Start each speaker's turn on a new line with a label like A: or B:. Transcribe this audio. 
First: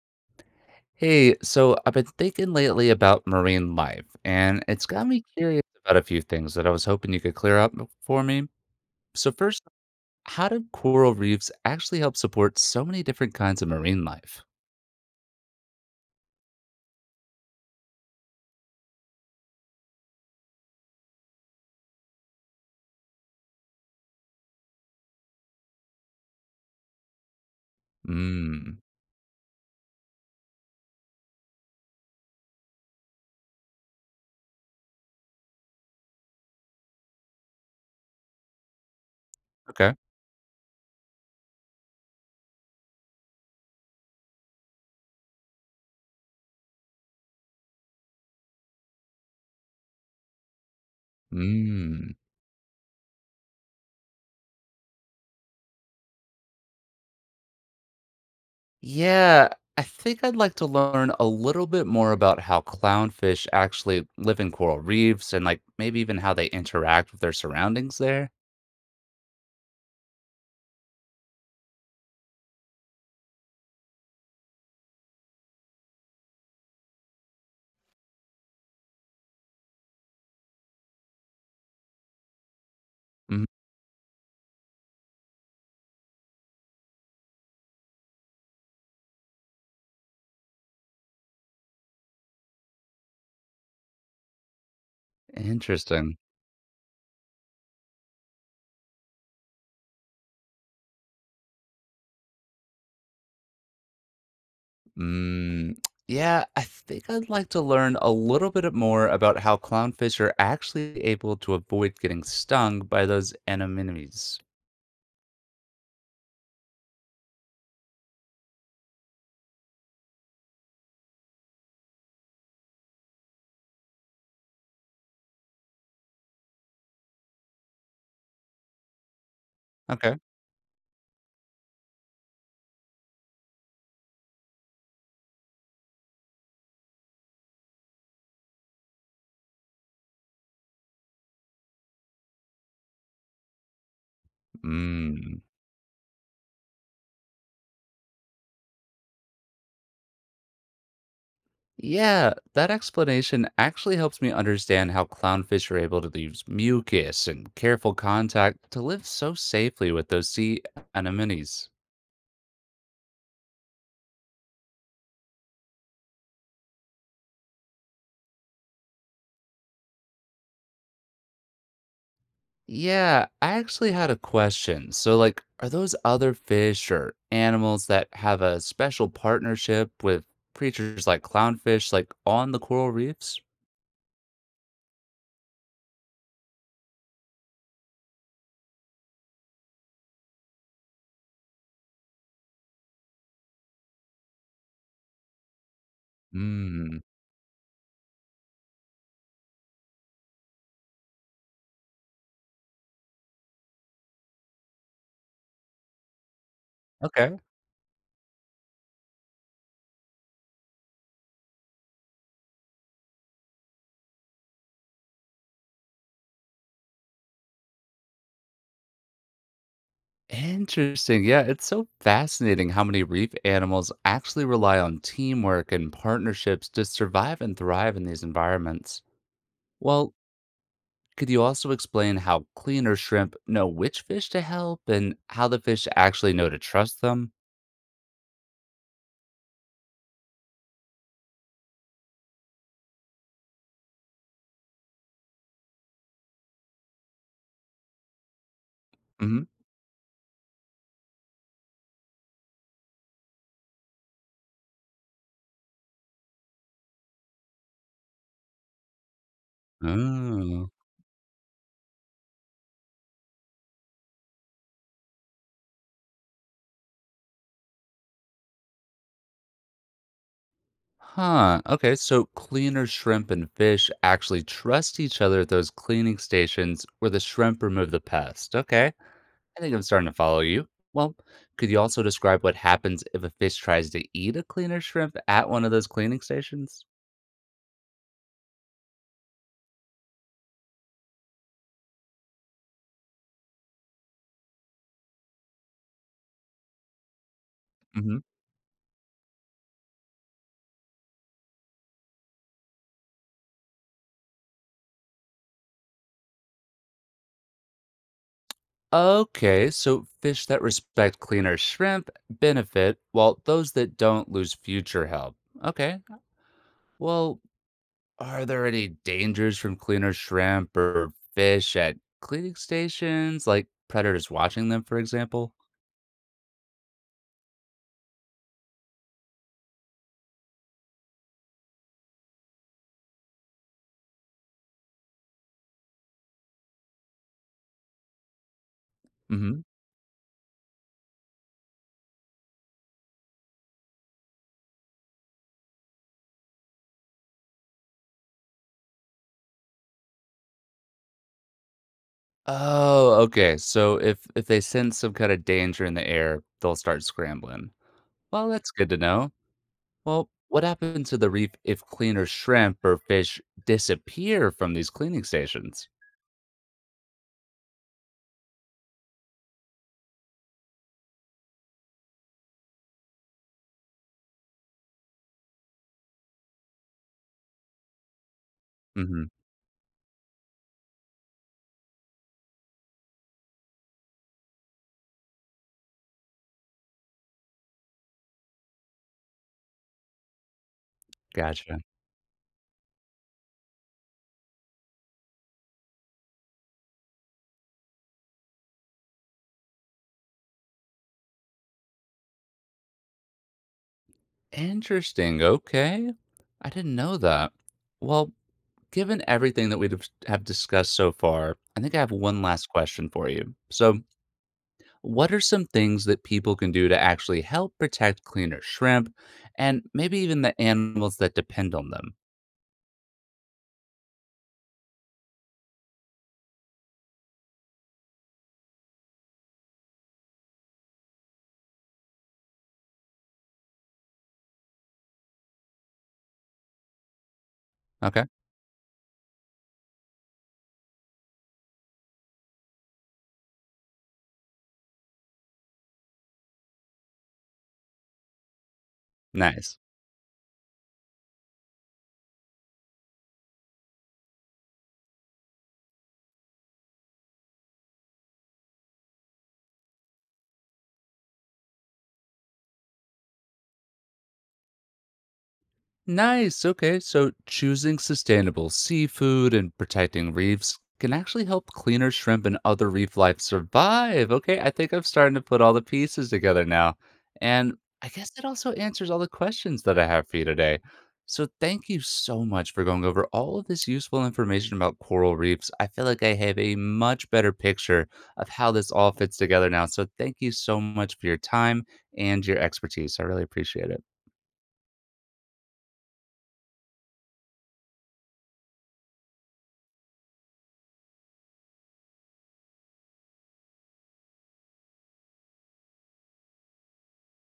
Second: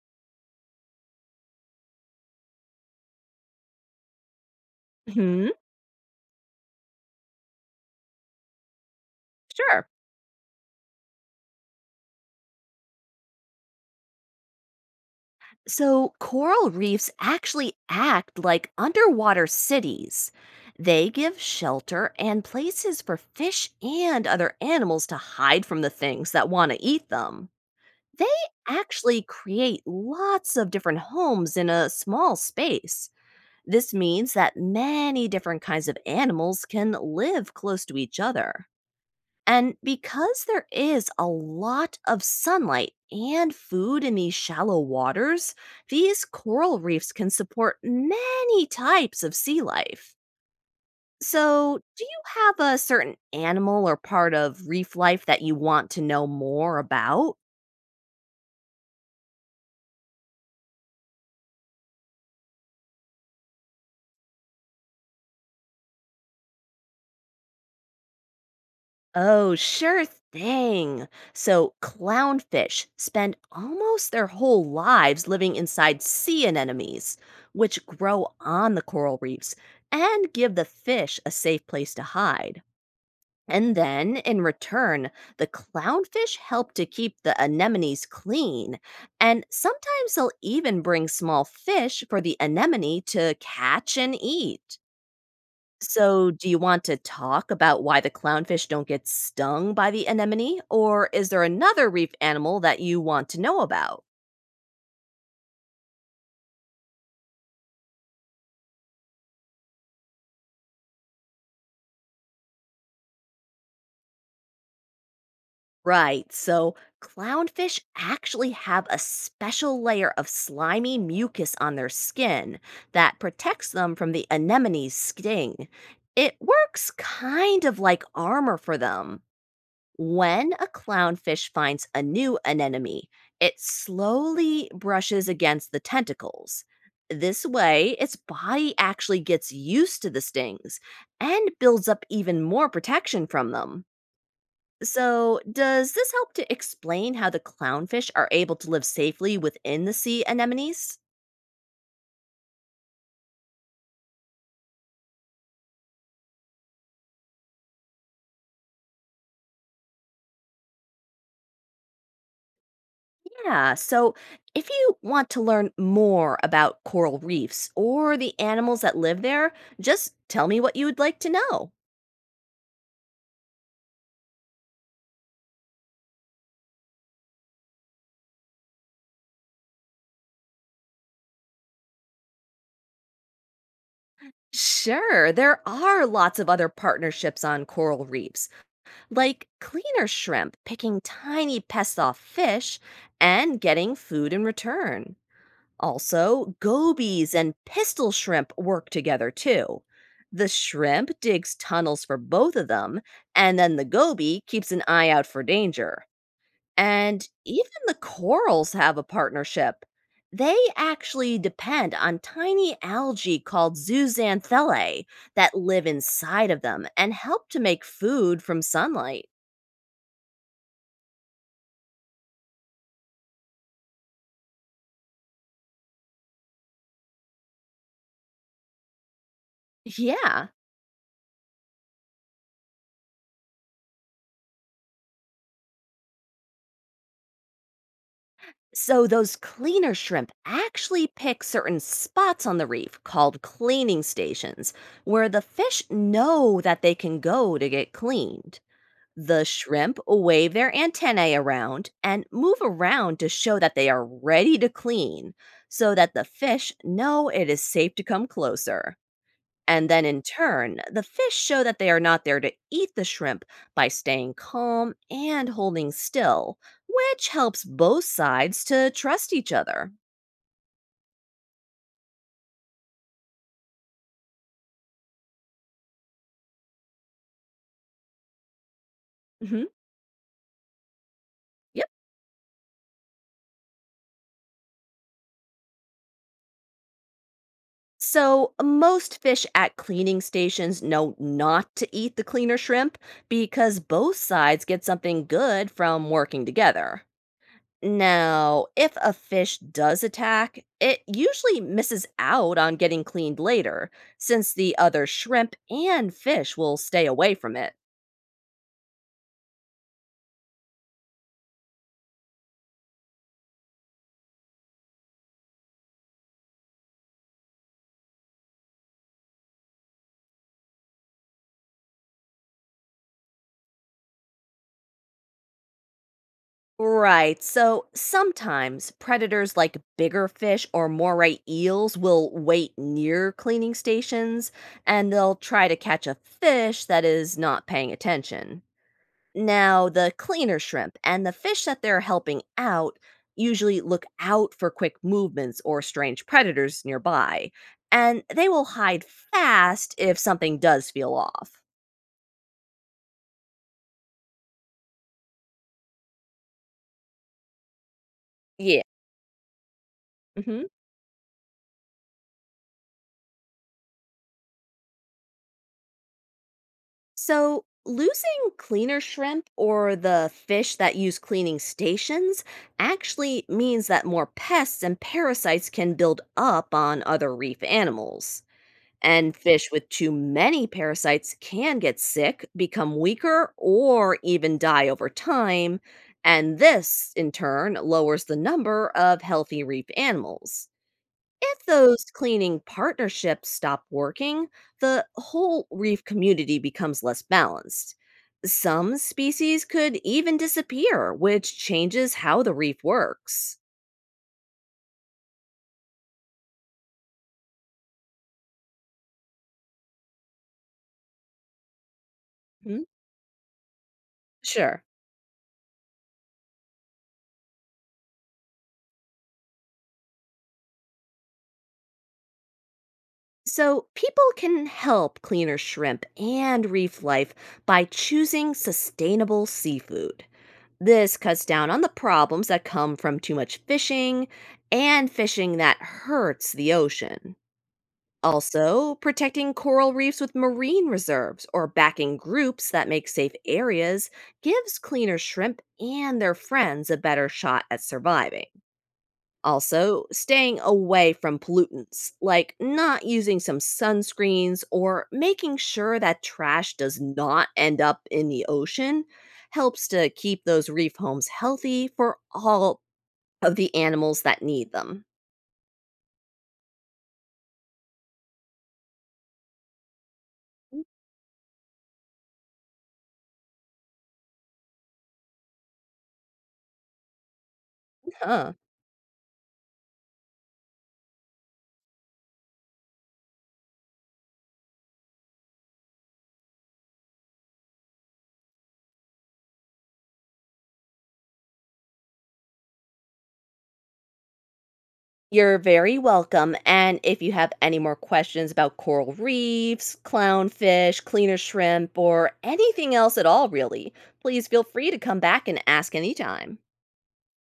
A: Hey, so I've been thinking lately about marine life, and it's got me
B: Hmm.
A: curious about a few things that I was hoping you could clear up for me. So first,
B: Sure.
A: how do coral reefs actually help support so many different kinds of marine life?
B: So, coral reefs actually act like underwater cities. They give shelter and places for fish and other animals to hide from the things that want to eat them. They
A: Mm,
B: actually create lots of different homes in a small space. This means that many different kinds of animals can live close to each other. And
A: okay.
B: because there is a lot of sunlight and food in these shallow waters, these coral reefs can support many types of sea life. So, do
A: Mm.
B: you have a certain animal or part of reef life that you want to know more about?
A: Yeah, I think I'd like to learn a little bit more about how clownfish actually live in coral reefs and like maybe even how they interact with their surroundings there.
B: Oh, sure thing. So, clownfish spend almost their whole lives living inside sea anemones, which grow on the coral reefs and give the fish a safe place to hide.
A: Mhm.
B: And then, in return, the clownfish help to keep the anemones clean, and sometimes they'll even bring small fish for the anemone to catch and eat.
A: Interesting.
B: So, do you want to talk about why the clownfish don't get stung by the anemone, or is there another reef animal that you want to know about?
A: Mm, yeah, I think I'd like to learn a little bit more about how clownfish are actually able to avoid getting stung by those anemones.
B: Right, so clownfish actually have a special layer of slimy mucus on their skin that protects them from the anemone's sting. It works kind of like armor for them.
A: Okay.
B: When a clownfish finds a new anemone, it slowly brushes against the tentacles. This way, its body actually gets used to the stings and builds up even more protection from them. So,
A: Mm.
B: does this help to explain how the clownfish are able to live safely within the sea anemones?
A: Yeah, that explanation actually helps me understand how clownfish are able to use mucus and careful contact to live so safely with those sea anemones.
B: Yeah, so if you want to learn more about coral reefs or the animals that live there, just tell me what you would like to know.
A: Yeah, I actually had a question. So, like, are those other fish or animals that have a special partnership with creatures like clownfish, like on the coral reefs?
B: Sure, there are lots of other partnerships on coral reefs, like cleaner shrimp picking tiny pests off fish and getting food in return. Also,
A: Hmm.
B: gobies and pistol shrimp work together too. The shrimp digs tunnels for both of them, and then the goby keeps an eye out for danger. And
A: Okay.
B: even the corals have a partnership. They actually depend on tiny algae called zooxanthellae that live inside of them and help to make food from sunlight.
A: Interesting. Yeah, it's so fascinating how many reef animals actually rely on teamwork and partnerships to survive and thrive in these environments. Well,
B: Yeah.
A: could you also explain how cleaner shrimp know which fish to help and how the fish actually know to trust them?
B: So those cleaner shrimp actually pick certain spots on the reef called cleaning stations where the fish know that they can go to get cleaned. The
A: Hmm.
B: shrimp wave their antennae around and move around to show that they are ready to clean so that the fish know it is safe to come closer. And then in
A: Oh.
B: turn, the fish show that they are not there to eat the shrimp by staying calm and holding still, which helps both sides to trust each other.
A: Huh. Okay. So cleaner shrimp and fish actually trust each other at those cleaning stations where the shrimp remove the pest. Okay. I
B: Mhm.
A: think I'm starting to follow you. Well, could you also describe what happens if a fish tries to eat a cleaner shrimp at one of those cleaning stations?
B: So, most fish at cleaning stations know not to eat the cleaner shrimp because both sides get something good from working together.
A: Hmm.
B: Now, if a fish does attack, it usually misses out on getting cleaned later, since the other shrimp and fish will stay away from it.
A: Okay, so fish that respect cleaner shrimp benefit, while those that don't lose future help. Okay, well, are there any dangers from cleaner shrimp or fish at cleaning stations, like predators watching them, for example?
B: Right. So sometimes predators like bigger fish or moray eels will wait near cleaning stations and they'll try to catch a fish that is not paying attention.
A: Hmm.
B: Now, the cleaner shrimp and the fish that they're helping out usually look out for quick movements or strange predators nearby, and they will hide fast if something does feel off.
A: Oh, okay. So if they sense some kind of danger in the air, they'll start scrambling. Well, that's
B: Yeah.
A: good to know. Well, what
B: Mhm.
A: happens to the reef if cleaner shrimp or fish disappear from these cleaning stations?
B: So, losing cleaner shrimp or the fish that use cleaning stations actually means that more pests and parasites can build up on other reef animals.
A: Hmm.
B: And fish with too many parasites can get sick, become weaker, or even die over time. And this, in turn, lowers the number of healthy reef animals. If
A: Gotcha.
B: those cleaning partnerships stop working, the whole reef community becomes less balanced. Some species could even disappear, which changes how the reef works.
A: Interesting. Okay. I didn't know that. Well, given everything that we have discussed so far, I think I have one last
B: Hmm?
A: question for you. So,
B: Sure.
A: what are some things that people can do to actually help protect cleaner shrimp and maybe even the animals that depend on them?
B: So, people can help cleaner shrimp and reef life by choosing sustainable seafood. This cuts down on the problems that come from too much fishing and fishing that hurts the ocean.
A: Okay,
B: Also, protecting coral reefs with marine reserves or backing groups that make safe areas gives cleaner shrimp and their friends a better shot at surviving.
A: nice.
B: Also, staying away from pollutants, like not using some sunscreens or making sure that trash does not end up in the ocean, helps to keep those reef homes healthy for all of the animals that need them.
A: Nice. Okay. So choosing sustainable seafood and protecting reefs can actually help cleaner shrimp and other reef life survive. Okay. I think I'm starting to put all the pieces together now. And I guess it
B: Huh.
A: also answers all the questions that I have for you today. So thank you so much for going over all of this useful information about coral reefs. I feel like I have a much better picture of how this all fits together now. So thank you so much for your time and your expertise. I really appreciate it.
B: You're very welcome. And if you have any more questions about coral reefs, clownfish, cleaner shrimp, or anything else at all, really, please feel free to come back and ask anytime.